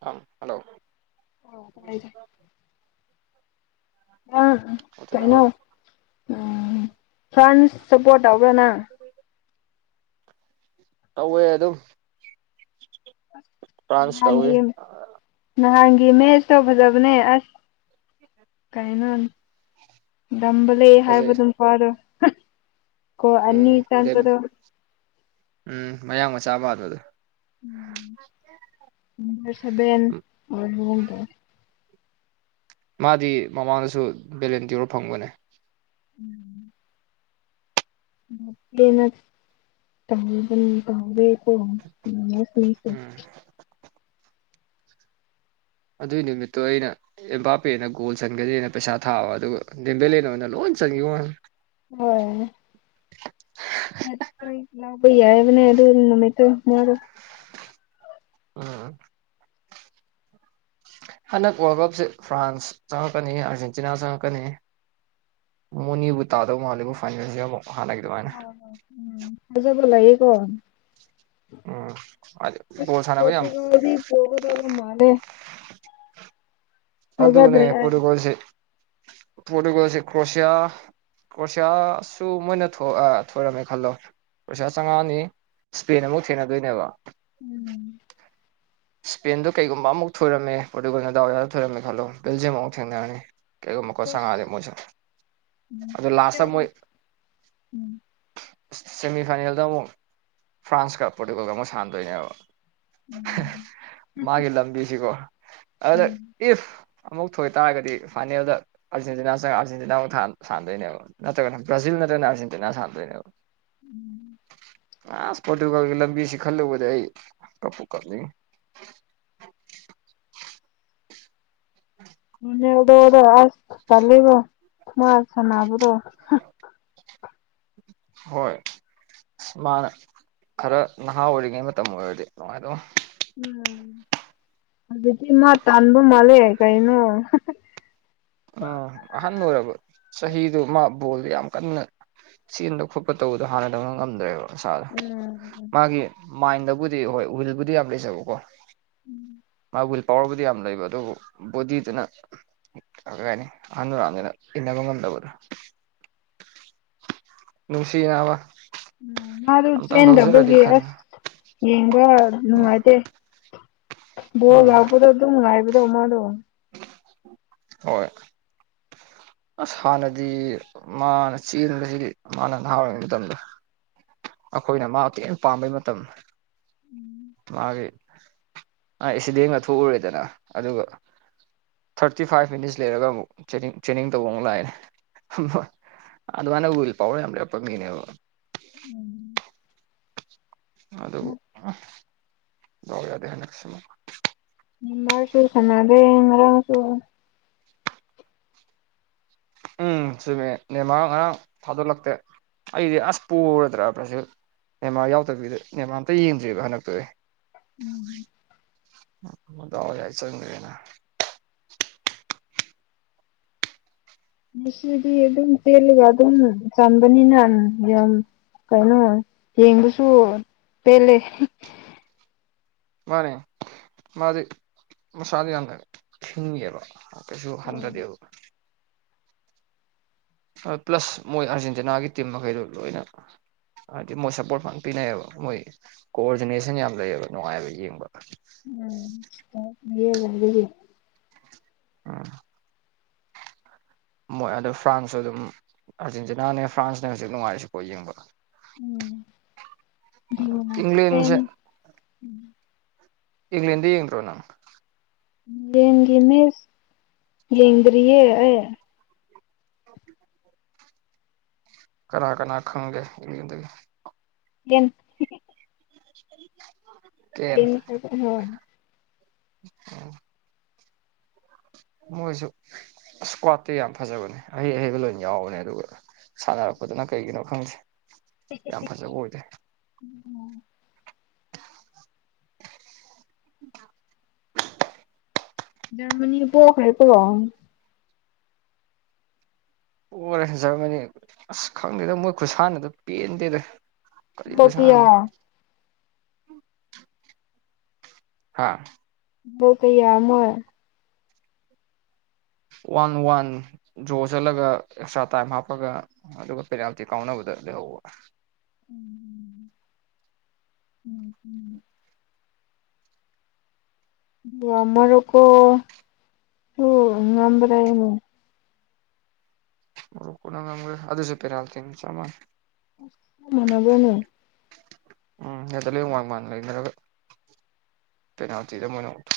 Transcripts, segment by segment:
ꯑ ꯍꯜꯂꯣ ꯑꯣ ꯇꯥꯏ ꯑ ꯑꯗꯨꯅ ꯍꯣꯏ ꯀꯥꯏꯅꯣ ꯎꯝ ꯐ꯭ꯔꯥꯟꯁ ꯁꯄꯣꯔꯠ ꯇꯧꯕ꯭ꯔꯥ ꯅꯪ ꯇꯧꯋꯦ ꯑꯗꯨꯝ ꯐ꯭ꯔꯥꯟꯁ ꯇꯧꯋꯤ ꯑꯗꯤ ꯅꯍꯥꯟꯒꯤ ꯃꯦꯁ ꯇꯧ ꯐꯖꯕꯅꯦ ꯑꯁ ꯀꯩꯅꯣ ꯅꯝꯕ ꯂꯩꯦ ꯍꯥꯏꯕ ꯐꯖꯩ ꯑꯗꯨꯝ ꯐꯥꯔꯣ ꯀꯣ ꯑꯅꯤ ꯎꯝ ꯏ ꯆꯥꯟ ꯗꯦꯝ ꯇꯗ ꯎꯝ ꯃꯌꯥꯝꯡ ꯃ ꯆꯥꯕꯗꯕꯗ ꯎꯝ ꯅꯝꯕꯔ ꯁꯚꯦꯟ ꯑꯣꯏ ꯍꯨꯝ ꯇꯧꯔꯦ ꯃꯥꯗꯤ ꯃꯃꯥꯅꯁꯨ ꯕꯦꯂꯦꯟ ꯇꯤꯔ ꯐꯪꯕꯅꯦ ꯎꯝ ꯇ ꯇꯥꯎꯦ ꯑꯣ ꯎꯝ ꯎꯝ ꯃꯤꯁꯦ ꯑꯗꯨꯏ ꯅꯨꯃꯤꯠꯇꯣ ꯑꯩꯅ ꯏꯝꯄꯥꯄꯦꯅ ꯒꯣꯜ ꯆꯟꯒꯅꯤꯅ ꯄꯩꯁꯥ ꯊꯥꯕ ꯑꯗꯨꯒ ꯦꯝꯕꯂꯅ ꯑꯣꯏꯅ ꯂꯣꯏ ꯆꯒꯤ ꯋꯥꯟ ꯍꯠꯇ ꯏ ꯂꯩ ꯌꯥꯏꯕꯅꯦ ꯑꯗꯨ ꯅꯥꯏꯇ ꯃꯥꯣ ꯑꯝ ꯍꯟꯗꯛ ꯋꯥꯔꯜ ꯀꯞꯁꯦ ꯐ꯭ꯔꯥꯟꯁ ꯆꯪꯉꯛꯀꯅꯤ ꯑꯥꯔꯖꯦꯟꯇꯤꯅꯥ ꯆꯪꯉꯛꯀꯅꯤ ꯃꯅꯤꯕꯨ ꯇꯗꯣ ꯃꯦꯕꯨ ꯐꯥꯏꯁꯤꯕꯣ ꯑ ꯎꯝ ꯃꯖꯥꯕꯂꯌꯦꯦ ꯀꯣꯟ ꯎꯝ ꯍꯥꯏꯗꯤ ꯑ ꯕꯣꯜ ꯁꯥꯟꯅꯕ ꯌꯥꯝ ꯄꯠꯇꯒꯗꯤ ꯄꯒꯗꯕ ꯃꯥꯅꯦ ꯑꯗꯨꯗꯅꯦ ꯊꯥꯖꯗ꯭ꯔꯦ ꯑꯩ ꯄꯣꯣꯔꯇꯨꯒꯜꯁꯤꯦ ꯄꯣꯔꯇꯨꯒꯜꯁꯤꯦ ꯀ꯭ꯔꯣꯁꯌꯥ ꯀ꯭ꯔꯣꯁꯤꯌꯥꯁꯨ ꯃꯣꯏꯅ ꯊꯣꯏꯔꯝꯃꯦ ꯈꯜꯂꯣ ꯀꯣꯁꯤꯌꯥ ꯆꯥꯝꯃꯉꯥꯅꯤ ꯁꯄꯦꯟ ꯑꯃꯨꯛ ꯊꯦꯡꯅꯗꯣꯏꯅꯦꯕ ꯎꯝ ꯏꯁꯄꯦꯟꯗꯣ ꯀꯩꯒꯨꯝꯕ ꯑꯃꯨꯛ ꯊꯣꯏꯔꯝꯃꯦ ꯄꯣꯔꯇꯨꯒꯜ ꯗꯥꯏ ꯌꯥꯗ ꯊꯣꯏꯔꯝꯃꯦ ꯈꯜꯂꯣ ꯕꯦꯜꯖꯤꯌꯝ ꯑꯃꯨꯛ ꯊꯦꯡꯅꯔꯅꯤ ꯀꯩꯒꯨꯝꯕꯀꯣꯠ ꯁꯪꯉꯛꯑꯗꯦ ꯎꯝ ꯃꯣꯏꯁ ꯑꯗꯨꯗ ꯂꯥꯁꯇ ꯃꯣꯏ ꯎꯝ ꯁꯦꯃꯤꯐꯥꯏꯅꯦꯜꯗ ꯑꯃꯨꯛ ꯐ꯭ꯔꯥꯟꯁꯀ ꯄꯣꯔꯇꯨꯒꯜꯒ ꯑꯃꯨꯛ ꯁꯥꯟꯅꯗꯣꯏꯅꯦꯕ ꯃꯥꯒꯤ ꯂꯝꯕꯤꯁꯤꯀꯣ ꯑꯗ ꯏꯐ ꯑꯃꯨꯛ ꯊꯣꯏ ꯇꯥꯔꯒꯗꯤ ꯐꯥꯏꯅꯦꯜꯗ ꯑꯥꯔꯖꯦꯟꯇꯤꯅꯥ ꯆꯪ ꯑꯥꯔꯖꯦꯟꯇꯤꯅꯥꯨꯛ ꯁꯥꯟꯗꯣꯏꯅꯦꯕ ꯅꯠꯇ꯭ꯔꯒꯅ ꯕ꯭ꯔꯥꯖꯤꯜꯅ ꯅꯥ ꯁꯥꯝꯗ ꯎꯝ ꯑ ꯏꯁꯄꯇ ꯂꯕꯤꯁꯤ ꯈꯜꯂꯕꯖꯏ ꯀꯄꯨ [inaudible] ꯃꯅꯦꯗꯗ ꯑꯁ ꯀꯂ ꯃꯔ ꯁꯅꯥꯕ꯭ꯔꯣ ꯍꯣꯏ ꯑꯁ ꯃꯥꯅ ꯈꯔ ꯅꯍꯥ ꯑꯣꯏꯔꯤꯉꯩ ꯃꯇꯝ ꯑꯣꯏꯔꯗꯤ ꯅꯨꯡꯉꯥꯏꯗ ꯎꯝ ꯍꯧꯖꯤꯛꯇꯤ ꯃꯥ ꯇꯥꯟꯕ ꯃꯥꯜꯂꯦ ꯀꯩꯅꯣ ꯎꯝ ꯑꯍꯟ ꯑꯣꯏꯔꯕ ꯆꯍꯤꯗꯨ ꯃꯥ ꯕꯣꯜꯗ ꯌꯥꯝ ꯀꯟꯅ ꯆꯦꯟꯕ ꯈꯣꯠꯄ ꯇꯧꯕꯗꯣ ꯍꯥꯟꯅꯗꯧꯅ ꯉꯝꯗ꯭ꯔꯦꯕ ꯁꯥꯗ ꯎꯝ ꯃꯥꯒꯤ ꯃꯥꯏꯟꯗꯕꯨꯗꯤ ꯍꯣꯏ ꯋꯤꯜꯕꯨꯗꯤ ꯌꯥꯝ ꯂꯩꯖꯕꯀꯣ ꯎꯝ ꯃꯥ ꯋꯤꯜ ꯄꯋꯥꯔꯕꯨꯗꯤ ꯌꯥꯝ ꯂꯩꯕ ꯑꯗꯨꯕꯨ ꯕꯣꯗꯤꯗꯨꯅ ꯑꯅꯤ ꯑꯅꯅꯤꯅ ꯏꯟꯅ ꯃꯉꯗꯗ ꯅꯨꯡꯁꯤꯅꯥꯕ ꯎꯝ ꯃꯥꯗꯨ ꯆꯦꯟꯗꯕꯒꯤ ꯑꯁ ꯌꯦꯡꯕ ꯎꯝ ꯅꯨꯡꯉꯥꯏꯇꯦ ꯣꯜ ꯎꯝ ꯍꯕꯗ ꯑꯗꯨꯥꯏꯕꯗ ꯃꯥꯣ ꯍꯣꯏ [inaudible] ꯑꯁ ꯍꯥꯟꯅꯗꯤ ꯃꯥꯅ ꯆꯦꯟꯕꯁꯤ ꯃꯥꯅ ꯅꯍꯥ ꯑꯣꯏꯔꯤꯉꯩ ꯃꯇꯝꯗ ꯑꯩꯈꯣꯏꯅ ꯃꯥꯇꯦꯛ ꯄꯥꯝꯕꯩ ꯃꯇꯝ ꯃꯥꯒꯤ ꯑꯦꯛꯁꯤꯗꯦꯟꯒ ꯊꯣꯛꯎꯔꯦꯗꯅ ꯑꯗꯨꯒ ꯊꯥꯔꯇꯤ ꯐꯥꯏꯚ ꯃꯤꯅꯤꯠꯁ ꯂꯩꯔꯒ ꯑꯃꯨꯛꯅꯤꯡ ꯇ꯭ꯔꯦꯅꯤꯡ ꯇꯧꯕ ꯑꯃꯨꯛ ꯂꯥꯛꯑꯦ ꯑꯗ ꯃꯥꯅꯦ ꯍ ꯄꯥꯎꯦ ꯌꯥꯝꯄꯥ ꯃꯅꯦ ꯎꯝ ꯑꯗꯨꯕꯨ ꯌꯥꯎ ꯌꯥꯗꯦ ꯍꯟꯗꯛꯁꯤꯃ ꯃꯔꯔꯁꯨꯨꯔ ꯁꯅꯥꯗꯦ ꯃꯔꯔꯁꯨ ꯎꯝ ꯆꯨꯝꯃꯦꯅꯦ ꯃꯔꯥꯡ ꯉꯔꯥꯡ ꯊꯥꯗꯣꯛꯂꯛꯇꯦ ꯑꯩꯗꯤ ꯑꯁꯄꯣꯔꯔꯗ꯭ꯔꯕ꯭ꯔꯁꯨ ꯅꯦꯃꯥꯔ ꯌꯥꯎꯗꯕꯤꯗ ꯅꯦꯃꯥꯔꯝꯇ ꯌꯦꯡꯗ꯭ꯔꯤꯑꯕ ꯍꯟꯗꯛꯇꯨ ꯑꯩ ꯎꯝ ꯃ ꯑꯋꯥ ꯌꯥ ꯆꯅ ꯁꯤꯗꯤ ꯑꯗꯨꯝ ꯆꯦꯜꯂꯒ ꯑꯗꯨꯝ ꯆꯝꯕꯅꯤꯅ ꯌꯥꯝ ꯀꯩꯅꯣ ꯌꯦꯡꯕꯁꯨ ꯄꯦꯜꯂꯦ ꯃꯥꯅꯦ ꯃꯥꯗꯤ ꯃꯁꯥ ꯌꯥꯝꯗ ꯊꯈꯤꯕ ꯀꯩꯁꯨ ꯑꯣ ꯍꯟꯗꯗꯦꯕ ꯄ꯭ꯂꯁ ꯃꯣꯏ ꯑꯥꯔꯖꯦꯟꯇꯤꯅꯥꯒꯤ ꯇꯤꯝ ꯃꯈꯩꯗꯨ ꯂꯣꯏꯅ ꯍꯥꯏꯗꯤ ꯃꯣꯏ ꯁꯞꯄꯣꯔꯠ ꯐ ꯄꯤꯅꯩꯑꯕ ꯃꯣꯏ ꯀꯣꯑꯣꯔꯗꯤꯅꯦꯁꯟ ꯌꯥꯝ ꯂꯩꯌꯦꯕ ꯅꯨꯡꯉꯥꯏꯕ ꯌꯦꯡꯕ ꯎꯝ ꯌꯦ ꯂ ꯎꯝ ꯃꯣꯏ ꯑꯗꯨꯗ ꯐ꯭ꯔꯥꯟꯁꯁꯨ ꯑꯗꯨꯝ ꯑꯥꯔꯖꯦꯟꯇꯤꯅꯥꯅꯦ ꯐ꯭ꯔꯥꯟꯁꯅꯦ ꯍꯧꯖꯤꯛ ꯅꯨꯡꯉꯥꯏꯔꯤꯁꯤꯀꯣ ꯌꯦꯡꯕ ꯏꯪꯂꯦꯟꯁꯦ ꯎꯝ ꯏꯗꯤ ꯌꯦꯡ꯭ꯔꯣ ꯅꯪ ꯌꯦꯡꯒꯤ ꯃꯤ ꯌꯦꯡꯗꯔꯤꯌꯦꯦ ꯑꯦ ꯀꯅꯥ ꯀꯅꯥ ꯈꯪꯒꯦꯗꯒꯤ ꯌꯦꯟ [inaudible] [inaudible] ꯑꯝ ꯃꯣꯏꯁꯨ ꯏꯁꯀ꯭ꯋꯥꯠꯇꯤ ꯌꯥꯝ ꯐꯖꯕꯅꯦ ꯑꯍꯩ ꯑꯍꯩꯕ ꯂꯣꯏ ꯌꯥꯎꯕꯅꯦ ꯑꯗꯨꯒ ꯁꯥꯟꯅꯔꯛꯄꯗꯨꯅ ꯀꯩꯒꯤꯅꯣ ꯈꯪꯗꯦ ꯌꯥꯝ ꯐꯖꯕ ꯑꯣꯏꯗ꯭ꯔꯦ ꯎꯝ [inaudible] ꯖꯔꯃꯅꯤ ꯄꯣꯛꯈ꯭ꯔꯦ ꯀꯣ ꯑꯣꯔꯦ ꯖꯔꯃꯅꯤ ꯑꯁ ꯈꯪꯗꯦꯗ ꯃꯣꯏ ꯈꯨꯠꯁꯥꯟꯅꯗ ꯄꯦꯟꯗꯦꯗ ꯀꯤꯌꯥ ꯍꯥꯥ ꯍꯧ ꯀꯩ ꯑꯃ ꯋꯥꯟ ꯋꯥꯟ ꯗ꯭ꯔꯣ ꯆꯠꯂꯒ ꯑꯦꯛꯁꯇ꯭ꯔꯥ ꯇꯥꯏꯝ ꯍꯥꯞꯄꯒ ꯑꯗꯨꯒ ꯄꯦꯅꯥꯜꯇꯤ ꯀꯥꯎꯅꯕꯗ ꯂꯦꯍꯣꯜ ꯎꯝ ꯎꯝ ꯎꯝ ꯑꯔ ꯀꯣ ꯉꯝꯕ꯭ꯔꯅ ꯑꯗꯨꯁꯨ ꯄꯦꯔ ꯊ ꯆꯃ ꯃꯅꯕꯅ ꯎꯝ ꯍꯗ ꯂꯩ ꯃꯥ ꯃꯥ ꯂꯩ ꯄꯅꯇꯗ ꯃꯅ ꯎꯊ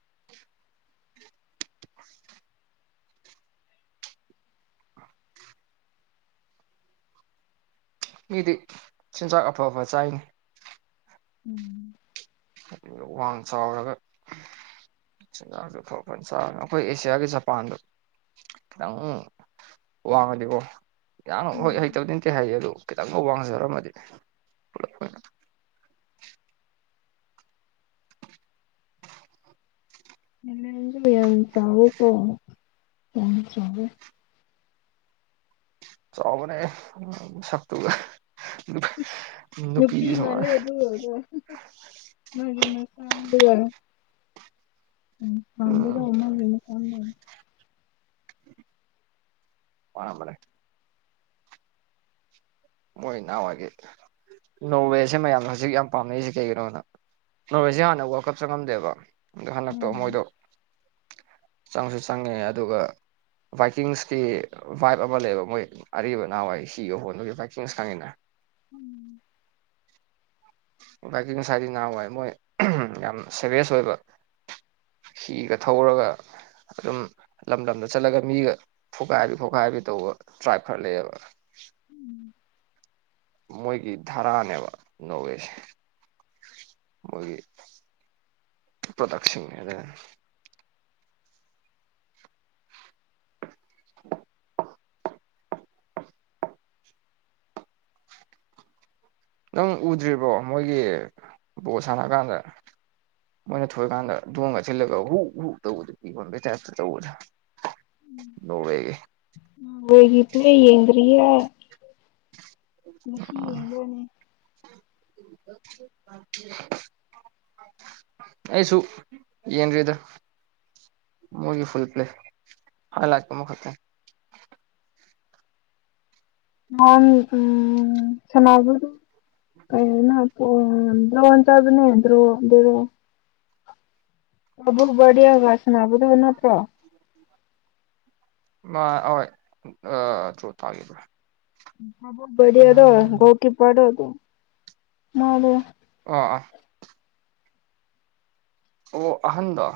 [inaudible] [unintelligible] ꯃꯤꯗꯤ ꯆꯤꯟꯖꯥꯛ ꯑꯐ ꯑꯐ ꯆꯥꯏꯅꯤ ꯎꯝ ꯋꯥꯡ ꯆꯥꯎꯔꯒ ꯆꯤꯟꯖꯥꯛ ꯐ ꯆꯥ ꯑꯩꯈꯣꯏ ꯑꯦꯁꯤꯌꯥꯒꯤ ꯖꯄꯥꯟꯗ ꯈꯤꯇꯪ ꯋꯥꯡꯉꯗꯤꯀꯣ ꯌꯥꯝꯅ ꯍꯣꯏ ꯎꯝ ꯍꯩꯇꯕꯗꯤ ꯅꯠꯇꯦ ꯍꯥꯏꯌꯦ ꯑꯗꯨꯗꯣ ꯈꯤꯇꯪꯒ ꯋꯥꯡꯖꯔꯝꯃꯗꯤ ꯄꯨꯂꯞ ꯑꯣꯏꯅ ꯆꯎ ꯀꯣ ꯆꯕꯦ ꯆꯥꯎꯣꯕꯅꯦ ꯁ ꯇꯣꯒ ꯎꯄꯤ ꯃꯂꯦ ꯑꯗꯨ ꯃꯥꯦ ꯃꯁꯥꯟꯒ ꯎꯝ ꯃꯕꯨꯗ ꯎꯝ ꯑꯣꯃ ꯂꯩꯜ ꯆꯗꯅꯤ ꯋꯥꯔꯝꯕꯂꯦ ꯃꯣꯏ ꯏꯅꯥꯍꯎꯋꯥꯏꯒꯤ ꯅꯣꯕꯦꯜꯁꯦ ꯃꯌꯥꯝꯅ ꯍꯧꯖꯤꯛ ꯌꯥꯝ ꯄꯥꯝꯅꯔꯤꯁꯦ ꯀꯩꯒꯤꯅꯣꯗ ꯅꯣꯔꯣꯏꯁꯦ ꯍꯥꯟꯅ ꯋꯥꯔꯜ ꯀꯞ ꯆꯪꯉꯝꯗꯦꯕ ꯑꯗꯣ ꯍꯟꯗꯛꯇꯣ ꯑꯣ ꯃꯣꯏꯗꯣ ꯆꯪꯁꯨ ꯆꯪꯉꯦ ꯑꯗꯨꯒ ꯕꯥꯏꯛꯀꯤꯡꯁꯇ ꯚꯥꯏꯞ ꯑꯃ ꯂꯩꯕ ꯃꯣꯏ ꯑꯔꯤꯕ ꯅꯍꯥꯟꯋꯥꯏ ꯁꯤꯒ ꯍꯣꯟꯗꯨꯒꯤ ꯚ ꯁꯉꯗ [inaudible] ꯕꯥꯏꯛꯀꯤꯡ ꯁꯋꯥꯏꯗꯤ ꯍꯋꯥꯏ ꯃꯣꯏ ꯌꯥꯝ ꯁꯦꯚꯁ ꯑꯣꯏꯕ ꯍꯤꯒ ꯊꯧꯔꯒ ꯑꯗꯨꯝ ꯂꯝ ꯂꯝꯗ ꯆꯠꯂꯒ ꯃꯤꯒ ꯐꯨꯒꯥꯏꯕꯤ ꯐꯨꯒꯥꯏꯕꯤ ꯇꯧꯕ ꯇ꯭ꯔꯥꯏꯞ ꯈꯔ ꯂꯩꯑꯕ ꯎꯝ ꯃꯣꯏꯒꯤ ꯙꯔꯥꯅꯦꯕ ꯅꯣꯋꯦꯁꯦ ꯃꯣꯏꯒꯤ ꯄ꯭ꯔꯗꯁꯤꯟꯅꯦꯔꯦ [inaudible] ꯅꯪ ꯎꯗ꯭ꯔꯤꯕꯣ ꯃꯣꯏꯒꯤ ꯕꯣꯜ ꯁꯥꯟꯅ ꯀꯥꯟꯗ ꯃꯣꯏꯅ ꯊꯣꯏꯑꯀꯥꯟꯗ ꯊꯣꯡꯉꯒ ꯊꯤꯜꯂꯒ ꯍꯨꯛ ꯍꯨꯛ ꯇꯧꯕꯗ ꯐꯤ ꯌꯣꯟꯕꯩ ꯇꯥꯏꯞꯇ ꯇꯧꯕꯗ ꯣꯡꯕꯩꯒꯤ ꯅ ꯌꯦꯗꯔꯤ ꯍꯥꯏ [inaudible] ꯃꯁꯍꯤꯅꯦ [inaudible] ꯑꯩꯁꯨ ꯌꯦꯟꯔꯤꯗ ꯃꯨꯒꯤ ꯐꯨꯜ ꯄ꯭ꯂꯦ ꯍꯂꯀ ꯃꯈ ꯈ ꯎꯝ ꯁꯅꯥꯕ ꯀ ꯑꯣ ꯗ꯭ꯔꯣꯟ ꯆꯕꯅꯦ ꯭ꯔꯣ ꯑꯗꯨ ꯑꯕꯕꯨ ꯒ ꯁꯅꯥꯕ ꯊꯅ ꯍꯥꯠꯇ꯭ꯔꯣ ꯃꯥ ꯍꯣꯏ ꯑ꯭ꯔ ꯊꯥꯗ꯭ꯔ ꯗꯤꯗꯣ ꯥꯎꯀꯤ ꯄꯔ ꯑꯗꯨ ꯃꯥꯕꯨ ꯑ ꯑ ꯑꯣ ꯑꯍꯟꯗ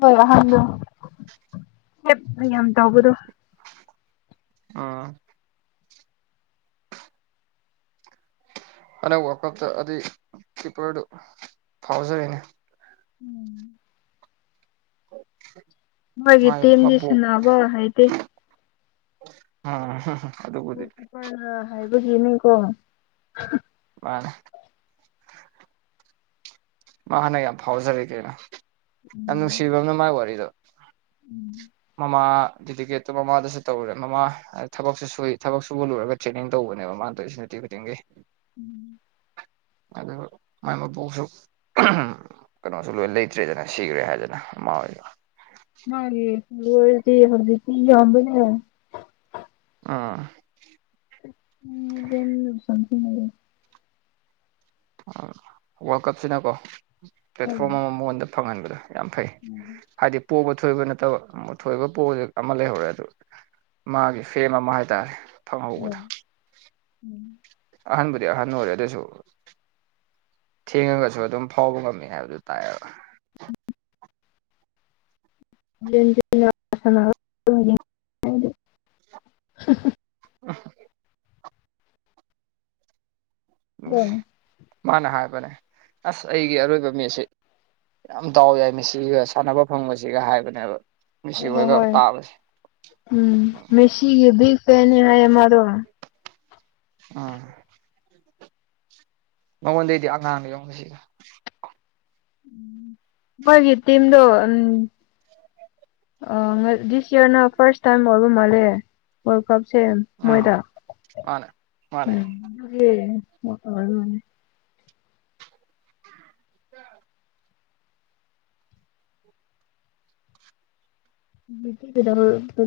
ꯍ ꯍꯣꯏ ꯑꯍꯥꯟꯕꯦ ꯌꯥꯝ ꯇꯧꯕꯗꯣ ꯑꯥ ꯑꯗꯛ ꯋꯥꯔꯜ ꯀꯞꯇ ꯑꯗꯨ ꯀꯤꯞꯄꯔꯗꯨ ꯐꯥꯎꯖꯔꯤꯅꯦ ꯎꯝ ꯃꯣꯏꯒꯤ ꯃꯥꯏ ꯇꯦꯝꯗꯤ ꯁꯅꯥꯅꯕ ꯍꯥꯏꯗꯤꯦ ꯑ ꯃꯄꯥꯅ ꯍꯥꯏꯕꯒꯤꯅꯦꯀꯣ ꯃꯥ ꯃꯥ ꯍꯥꯟꯅ ꯌꯥꯝ ꯐꯥꯎꯖꯔ ꯀꯦꯩꯅꯣ ꯌꯥꯝ ꯎꯝ ꯅꯨꯡꯁꯤꯕ ꯑꯃꯅ ꯃꯥꯥꯏ ꯋꯥꯔꯤꯗꯣ ꯎꯝ ꯃꯃ ꯗꯤꯀꯦꯠꯇꯣ ꯃꯃꯥꯗꯁꯨ ꯇꯧꯔꯨꯔꯦ ꯃꯃꯥ ꯊꯕꯛꯁꯨ ꯁꯨ ꯊꯕꯛ ꯁꯨꯕ ꯂꯨꯔꯒ ꯇ꯭ꯔꯦꯅꯤꯡ ꯇꯧꯕꯅꯦꯕ ꯃꯥꯅꯗꯣꯏꯁꯤ [unintelligible] ꯎꯝ ꯑꯗꯨꯗ ꯃ ꯄꯣ ꯁ ꯀꯩꯅꯣꯁꯨ ꯂꯣꯏ ꯂꯩꯇ꯭ꯔꯦꯗꯅ ꯁꯤꯈ꯭ꯔꯦ ꯍꯥꯏꯗꯅ ꯃꯃꯥ ꯍꯣꯏꯗ ꯃꯥꯒꯤ ꯊ ꯍꯔꯗꯤ ꯁꯝꯕꯅꯦ ꯑꯥ ꯎꯝ ꯀ ꯁꯊꯤꯅꯦꯦ ꯋꯥꯔꯜ ꯀꯞꯁꯤꯅꯀꯣ ꯍꯣꯏ ꯄ꯭ꯂꯦꯠꯐꯣꯔꯝ ꯑꯃ ꯃꯉꯣꯟꯗ ꯐꯪꯍꯟꯕꯗꯣ ꯌꯥꯝ ꯐꯩ ꯎꯝ ꯍꯥꯏꯗꯤ ꯄꯣꯕ ꯑꯊꯣꯏꯕ ꯅꯠꯇꯕꯊꯣꯏꯕ ꯄꯣꯁꯦꯛ ꯑꯃ ꯂꯩꯍꯧꯔꯦ ꯑꯗꯨ ꯃꯥꯒꯤ ꯐꯦꯝ ꯑꯃ ꯍꯥꯏꯇꯥꯔꯦ ꯊꯝꯍꯧꯕꯗ ꯎꯝ ꯑꯍꯥꯟꯕꯕꯨꯗꯤ ꯑꯍꯟ ꯑꯣꯏꯔꯦ ꯑꯗꯨꯑꯣꯏꯁꯨ ꯊꯦꯡꯉꯒꯁꯨ ꯑꯗꯨꯝ ꯐꯥꯎꯕ ꯉꯝꯃꯤ ꯍꯥꯏꯕꯗꯨ ꯇꯥꯏꯑꯕ [unintelligible] ꯑ ꯎ ꯃꯥꯅ ꯍꯥꯏꯕꯅꯦ ꯑꯁ ꯑꯩꯒꯤ ꯑꯔꯣꯏꯕ ꯃꯤꯁꯤ ꯌꯥꯝ ꯇꯗꯥꯎ ꯌꯥꯏ ꯃꯤꯦꯁꯤꯒ ꯁꯥꯟꯅꯕ ꯐꯪꯕꯁꯤꯒ ꯍꯥꯏꯕꯅꯦꯕ ꯑꯣ ꯃꯤꯁꯤꯈꯣꯏꯒ ꯍꯣꯏ ꯇꯥꯕꯁꯦ ꯎꯝ ꯃꯦꯁꯤꯒꯤ ꯤ ꯐꯦꯅꯦ ꯍꯥꯏꯌꯦ ꯃꯣ ꯑꯥ ꯃꯉꯣꯟꯗꯩꯗꯤ ꯅꯍꯥꯟꯅ ꯌꯡꯁꯤꯒ ꯎꯝ ꯑꯩꯈꯣꯏꯒꯤ ꯇꯤꯝꯗꯣ ꯎꯝ ꯑ ꯗꯤꯁ ꯏꯔ ꯅ ꯐꯁ ꯇꯥꯏꯝ ꯑꯣꯏꯕ ꯃꯦ ꯀꯞꯁꯦ ꯎꯝ ꯃꯣꯏꯗ ꯃꯥꯅꯦ ꯃꯥꯅꯦ ꯎꯝ ꯑꯗꯨꯒꯤ ꯃ ꯑꯗꯨꯅꯤ ꯐꯗ ꯐꯔ